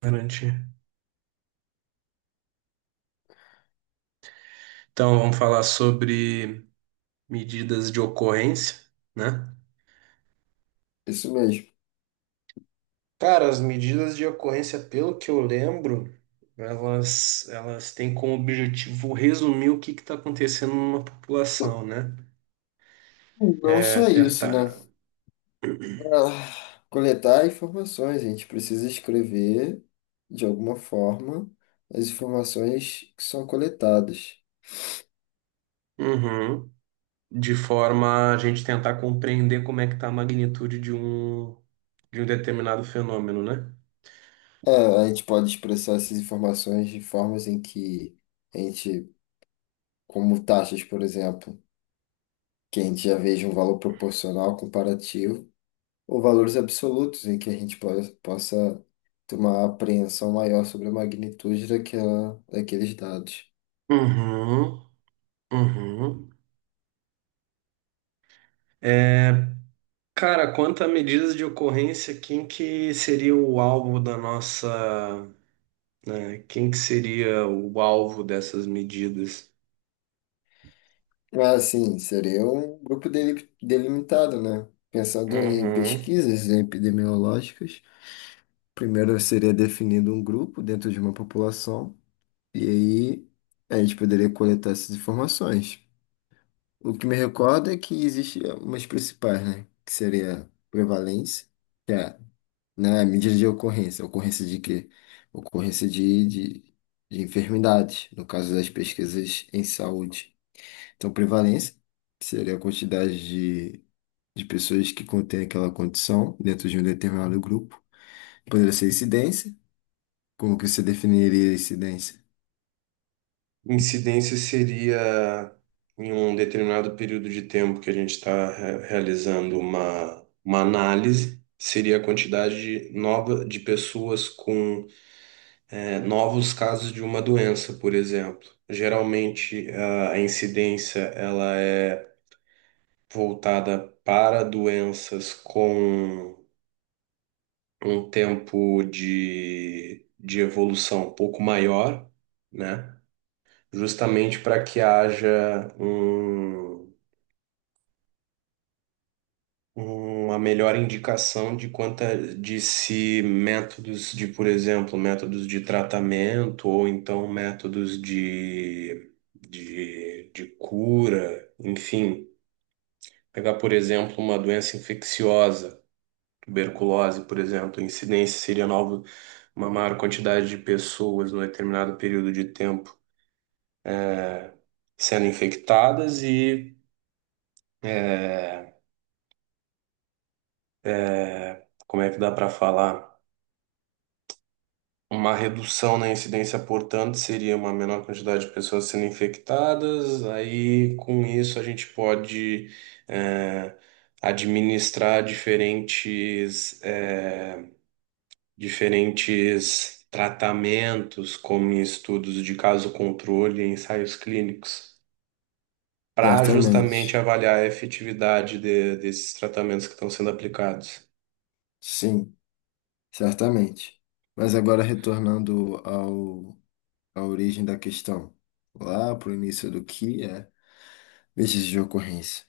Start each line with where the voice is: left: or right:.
right: Garantir. Então, vamos falar sobre medidas de ocorrência, né?
left: Isso mesmo.
right: Cara, as medidas de ocorrência, pelo que eu lembro, elas têm como objetivo resumir o que está acontecendo numa população, né?
left: Não
right: É
left: só isso, né?
right: tentar.
left: Pra coletar informações, a gente precisa escrever, de alguma forma, as informações que são coletadas.
right: Uhum. De forma a gente tentar compreender como é que está a magnitude de um determinado fenômeno, né?
left: É, a gente pode expressar essas informações de formas em que a gente, como taxas, por exemplo, que a gente já veja um valor proporcional comparativo, ou valores absolutos, em que a gente possa ter uma apreensão maior sobre a magnitude daquela, daqueles dados.
right: Uhum. Uhum. Cara, quanto à medidas de ocorrência, quem que seria o alvo da nossa, né, quem que seria o alvo dessas medidas?
left: Ah, sim, seria um grupo delimitado, né? Pensando em
right: Uhum.
left: pesquisas epidemiológicas, primeiro seria definido um grupo dentro de uma população, e aí a gente poderia coletar essas informações. O que me recorda é que existe umas principais, né? Que seria prevalência, que é, né, a medida de ocorrência. Ocorrência de quê? Ocorrência de enfermidades, no caso das pesquisas em saúde. Então, prevalência, que seria a quantidade de pessoas que contém aquela condição dentro de um determinado grupo. Poderia ser incidência. Como que você definiria incidência?
right: Incidência seria em um determinado período de tempo que a gente está realizando uma análise, seria a quantidade de nova de pessoas com novos casos de uma doença, por exemplo. Geralmente, a incidência ela é voltada para doenças com um tempo de evolução um pouco maior, né? Justamente para que haja um, uma melhor indicação de quanta de se métodos de, por exemplo, métodos de tratamento ou então métodos de cura, enfim. Pegar, por exemplo, uma doença infecciosa tuberculose, por exemplo, a incidência seria nova, uma maior quantidade de pessoas num determinado período de tempo sendo infectadas e, como é que dá para falar? Uma redução na incidência, portanto, seria uma menor quantidade de pessoas sendo infectadas, aí com isso a gente pode é, administrar diferentes tratamentos, como em estudos de caso controle e ensaios clínicos, para
left: Certamente.
right: justamente avaliar a efetividade desses tratamentos que estão sendo aplicados.
left: Sim, certamente. Mas agora retornando à origem da questão, lá para o início do que é vestígio de ocorrência.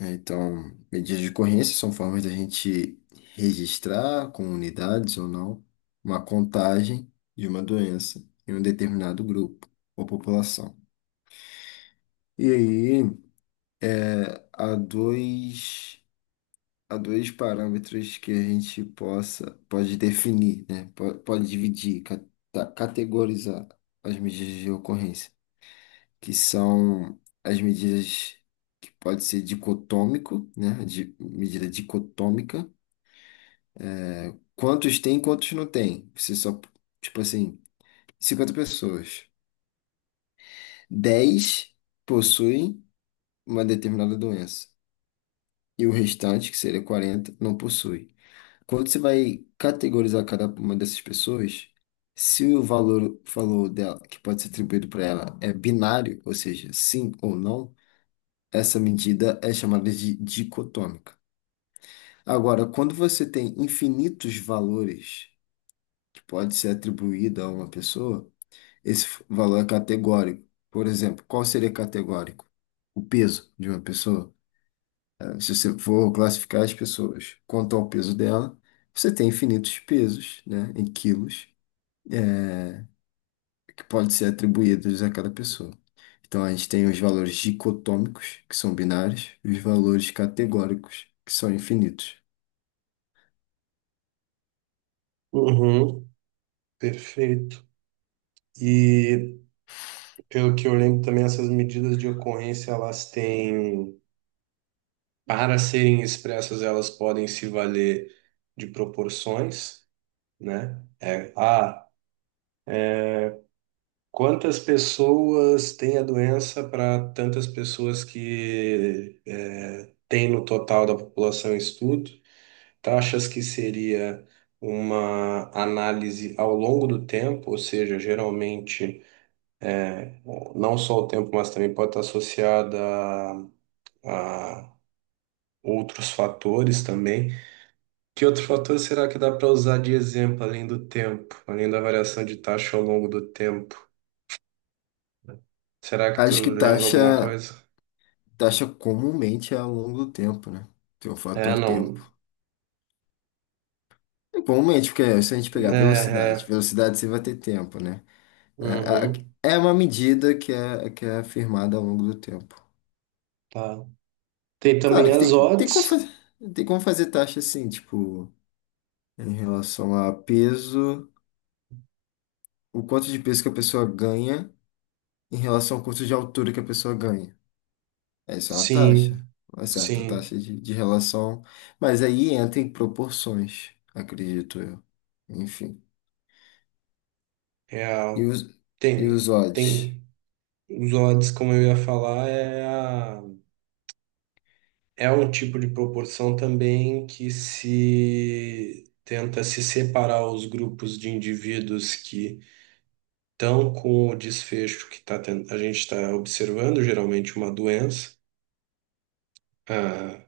left: É, então, medidas de ocorrência são formas da gente registrar com unidades ou não uma contagem de uma doença em um determinado grupo ou população. E aí, há dois, há dois parâmetros que a gente pode definir, né? Pode dividir, categorizar as medidas de ocorrência, que são as medidas que pode ser dicotômico, né? De, medida dicotômica. Quantos tem, e quantos não tem? Você só, tipo assim, 50 pessoas. 10 possuem uma determinada doença. E o restante, que seria 40, não possui. Quando você vai categorizar cada uma dessas pessoas, se o valor dela, que pode ser atribuído para ela, é binário, ou seja, sim ou não, essa medida é chamada de dicotômica. Agora, quando você tem infinitos valores que pode ser atribuído a uma pessoa, esse valor é categórico. Por exemplo, qual seria categórico? O peso de uma pessoa. Se você for classificar as pessoas quanto ao peso dela, você tem infinitos pesos, né, em quilos, eh, que podem ser atribuídos a cada pessoa. Então, a gente tem os valores dicotômicos, que são binários, e os valores categóricos, que são infinitos.
right: Uhum, perfeito. E pelo que eu lembro também, essas medidas de ocorrência, elas têm, para serem expressas, elas podem se valer de proporções, né? Quantas pessoas têm a doença para tantas pessoas que tem no total da população em estudo? Taxas que seria uma análise ao longo do tempo, ou seja, geralmente não só o tempo, mas também pode estar associada a, a outros fatores também. Que outro fator será que dá para usar de exemplo além do tempo, além da variação de taxa ao longo do tempo? Será que tu
left: Acho que
right: lembra alguma coisa?
left: taxa comumente é ao longo do tempo, né? Tem o
right: É,
left: fator tempo.
right: não.
left: Igualmente, porque se a gente
right: É,
left: pegar
right: é.
left: velocidade você vai ter tempo, né?
right: Uhum,
left: É, é uma medida que é afirmada ao longo do tempo.
right: tá. Tem também
left: Claro que
right: as
left: tem como
right: odds.
left: tem como fazer taxa assim, tipo, em relação a peso, o quanto de peso que a pessoa ganha em relação ao quanto de altura que a pessoa ganha. É, isso é uma
right: Sim,
left: taxa, uma certa
right: sim,
left: taxa de relação, mas aí entra em proporções, acredito eu. Enfim. E
right: real.
left: os, e os
right: Tem,
left: odds?
right: tem. Os odds, como eu ia falar, é um tipo de proporção também que se tenta se separar os grupos de indivíduos que estão com o desfecho a gente está observando, geralmente uma doença, ah,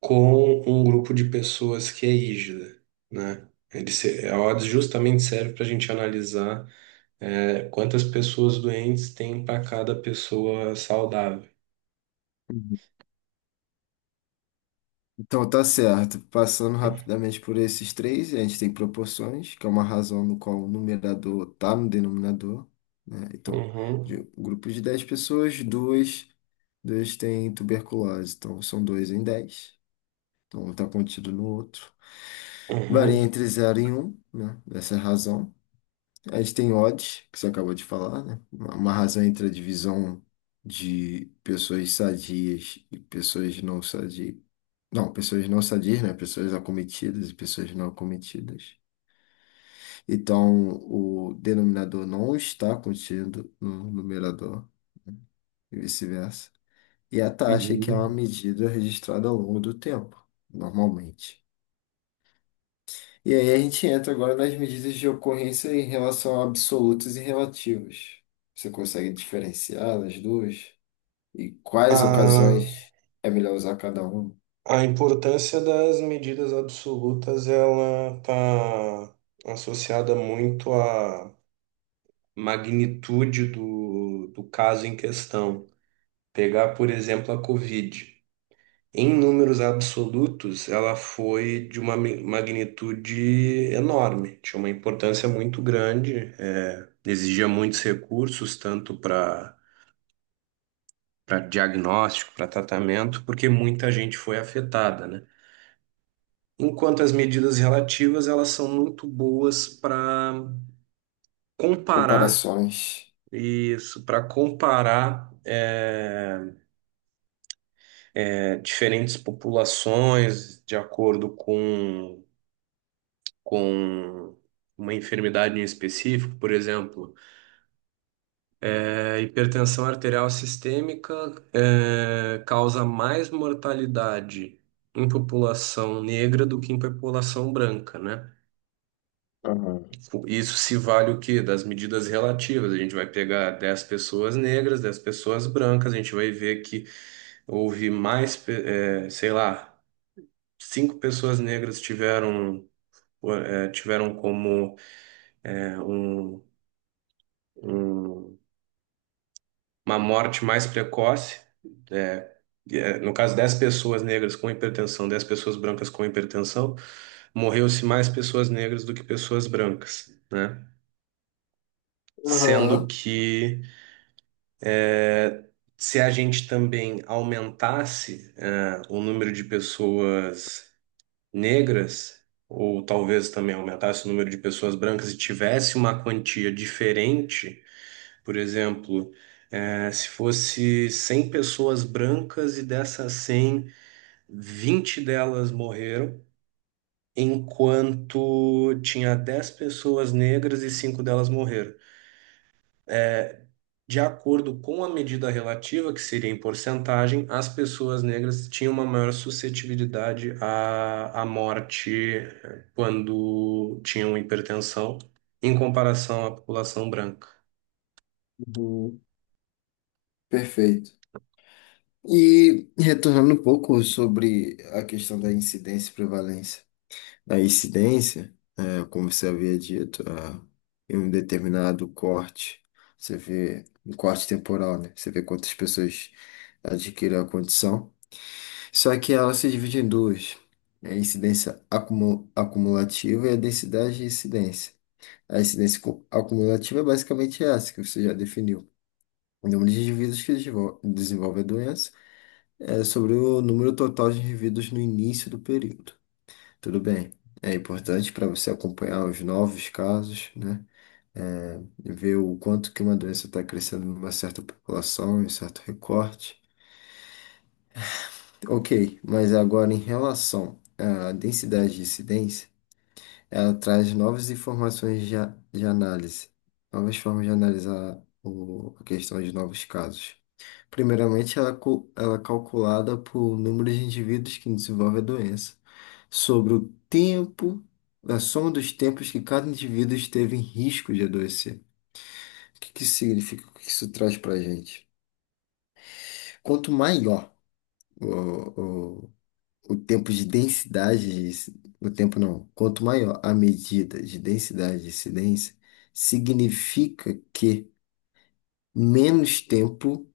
right: com um grupo de pessoas que é hígida, né? Ele se, a odds justamente serve para a gente analisar, quantas pessoas doentes tem para cada pessoa saudável.
left: Então tá certo. Passando rapidamente por esses três, a gente tem proporções, que é uma razão no qual o numerador está no denominador, né? Então, de
right: Uhum.
left: um grupo de 10 pessoas, duas têm tuberculose, então são dois em dez. Então um está contido no outro. Varia
right: Uhum,
left: entre zero e um, né? Essa é a razão. A gente tem odds, que você acabou de falar, né? Uma razão entre a divisão de pessoas sadias e pessoas não sadias. Não, pessoas não sadias, né? Pessoas acometidas e pessoas não acometidas. Então, o denominador não está contido no numerador e vice-versa. E a taxa, é que é uma
right: uhum.
left: medida registrada ao longo do tempo, normalmente. E aí a gente entra agora nas medidas de ocorrência em relação a absolutas e relativas. Você consegue diferenciar as duas? E quais
right: A,
left: ocasiões é melhor usar cada uma?
right: a importância das medidas absolutas ela está associada muito à magnitude do caso em questão. Pegar, por exemplo, a Covid. Em números absolutos, ela foi de uma magnitude enorme, tinha uma importância muito grande, exigia muitos recursos, tanto para diagnóstico, para tratamento, porque muita gente foi afetada, né? Enquanto as medidas relativas, elas são muito boas para comparar
left: Comparações.
right: isso, para comparar diferentes populações de acordo com uma enfermidade em específico, por exemplo. A hipertensão arterial sistêmica causa mais mortalidade em população negra do que em população branca, né?
left: Aham.
right: Isso se vale o quê? Das medidas relativas. A gente vai pegar 10 pessoas negras, 10 pessoas brancas, a gente vai ver que houve mais, sei lá, 5 pessoas negras tiveram como eh, um, um- uma morte mais precoce. eh, no caso, 10 pessoas negras com hipertensão, 10 pessoas brancas com hipertensão, morreu-se mais pessoas negras do que pessoas brancas, né? Sendo
left: Aham.
right: que se a gente também aumentasse, o número de pessoas negras, ou talvez também aumentasse o número de pessoas brancas e tivesse uma quantia diferente, por exemplo, se fosse 100 pessoas brancas e dessas 100, 20 delas morreram, enquanto tinha 10 pessoas negras e 5 delas morreram. De acordo com a medida relativa, que seria em porcentagem, as pessoas negras tinham uma maior suscetibilidade à morte quando tinham hipertensão, em comparação à população branca.
left: Uhum. Perfeito. E retornando um pouco sobre a questão da incidência e prevalência. Na incidência, é, como você havia dito, em um determinado corte, você vê um corte temporal, né? Você vê quantas pessoas adquirem a condição. Só que ela se divide em duas. É a incidência acumulativa e a densidade de incidência. A incidência acumulativa é basicamente essa que você já definiu. O número de indivíduos que desenvolve a doença é sobre o número total de indivíduos no início do período. Tudo bem. É importante para você acompanhar os novos casos, né? É, ver o quanto que uma doença está crescendo em uma certa população, em um certo recorte. Ok, mas agora em relação à densidade de incidência, ela traz novas informações de análise, novas formas de analisar a questão de novos casos. Primeiramente, ela é calculada por número de indivíduos que desenvolve a doença sobre o tempo, a soma dos tempos que cada indivíduo esteve em risco de adoecer. O que que significa? O que isso traz para a gente? Quanto maior o, o, o tempo de densidade, de, o tempo não, quanto maior a medida de densidade de incidência, significa que menos tempo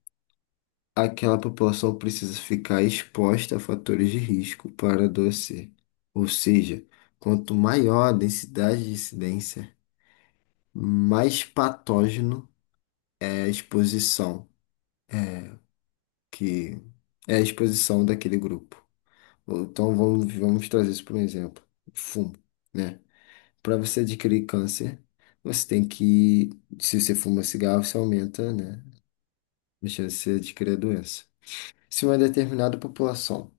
left: aquela população precisa ficar exposta a fatores de risco para adoecer. Ou seja, quanto maior a densidade de incidência, mais patógeno é a exposição, que é a exposição daquele grupo. Ou Então vamos, vamos trazer isso para um exemplo. Fumo, né? Para você adquirir câncer, você tem que, se você fuma cigarro, você aumenta, né, a chance de adquirir a doença. Se uma determinada população,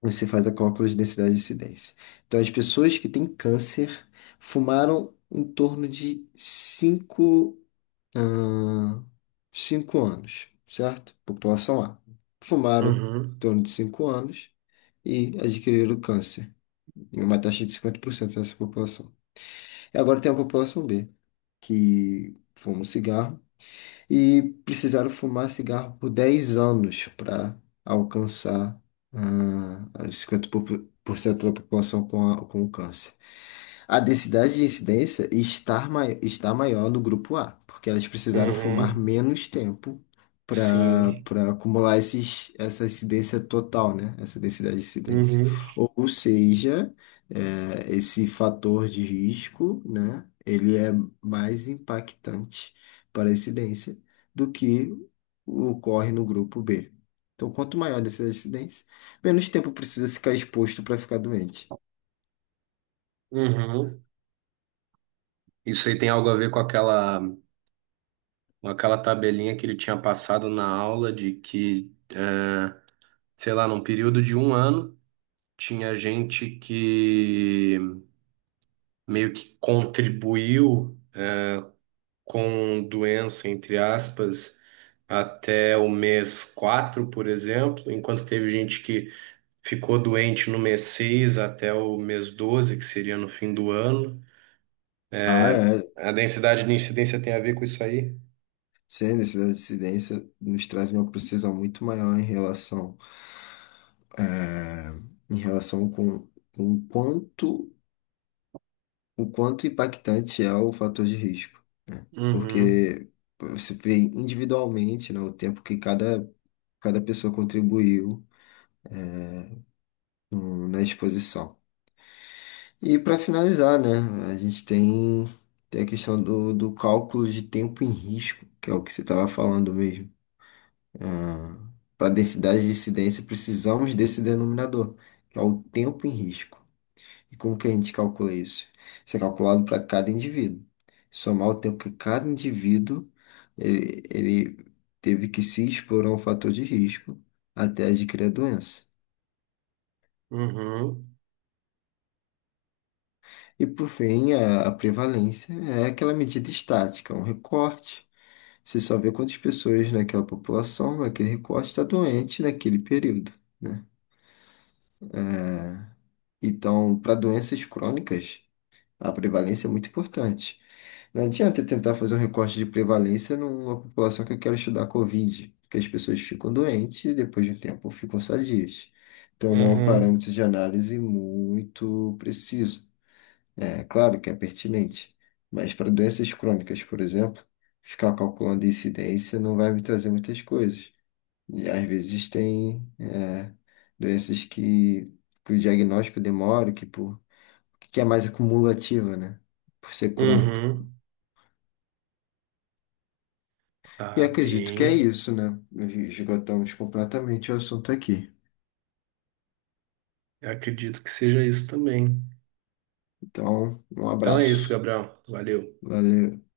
left: você faz a cálculo de densidade de incidência. Então as pessoas que têm câncer fumaram em torno de 5 ah, cinco anos, certo? População A. Fumaram em
right: Uhum,
left: torno de cinco anos e adquiriram câncer, em uma taxa de 50% dessa população. E agora tem a população B, que fuma um cigarro e precisaram fumar cigarro por 10 anos para alcançar os 50% da população com o câncer. A densidade de incidência está, está maior no grupo A, porque elas precisaram fumar
right: uhum,
left: menos tempo para
right: sim,
left: acumular essa incidência total, né? Essa densidade de incidência.
right: uhum,
left: Ou seja, é, esse fator de risco, né? Ele é mais impactante para a incidência do que ocorre no grupo B. Então, quanto maior a densidade de incidência, menos tempo precisa ficar exposto para ficar doente.
right: uhum. Isso aí tem algo a ver com aquela, tabelinha que ele tinha passado na aula de que sei lá, num período de um ano, tinha gente que meio que contribuiu com doença, entre aspas, até o mês quatro, por exemplo, enquanto teve gente que ficou doente no mês 6 até o mês 12, que seria no fim do ano.
left: Ah, é.
right: A densidade de incidência tem a ver com isso aí?
left: Sim, essa incidência nos traz uma precisão muito maior em relação, eh, em relação com o quanto impactante é o fator de risco, né?
right: Uhum,
left: Porque você vê individualmente, né, o tempo que cada pessoa contribuiu na exposição. E para finalizar, né, tem a questão do cálculo de tempo em risco, que é o que você estava falando mesmo. Para a densidade de incidência, precisamos desse denominador, que é o tempo em risco. E como que a gente calcula isso? Isso é calculado para cada indivíduo. Somar o tempo que cada indivíduo ele teve que se expor a um fator de risco até adquirir a doença.
right: uhum,
left: E por fim, a prevalência é aquela medida estática, um recorte. Você só vê quantas pessoas naquela população, naquele recorte, está doente naquele período, né? Então, para doenças crônicas, a prevalência é muito importante. Não adianta eu tentar fazer um recorte de prevalência numa população que eu quero estudar Covid, porque as pessoas ficam doentes e depois de um tempo ficam sadias. Então não é um
right: uhum,
left: parâmetro de análise muito preciso. É claro que é pertinente, mas para doenças crônicas, por exemplo, ficar calculando incidência não vai me trazer muitas coisas. E às vezes tem é, doenças que o diagnóstico demora, que por que é mais acumulativa, né? Por ser crônica.
right: uhum.
left: E
right: Tá
left: acredito que é
right: bem.
left: isso, né? Esgotamos completamente o assunto aqui.
right: Eu acredito que seja isso também.
left: Então, um
right: Então é isso,
left: abraço.
right: Gabriel. Valeu.
left: Valeu.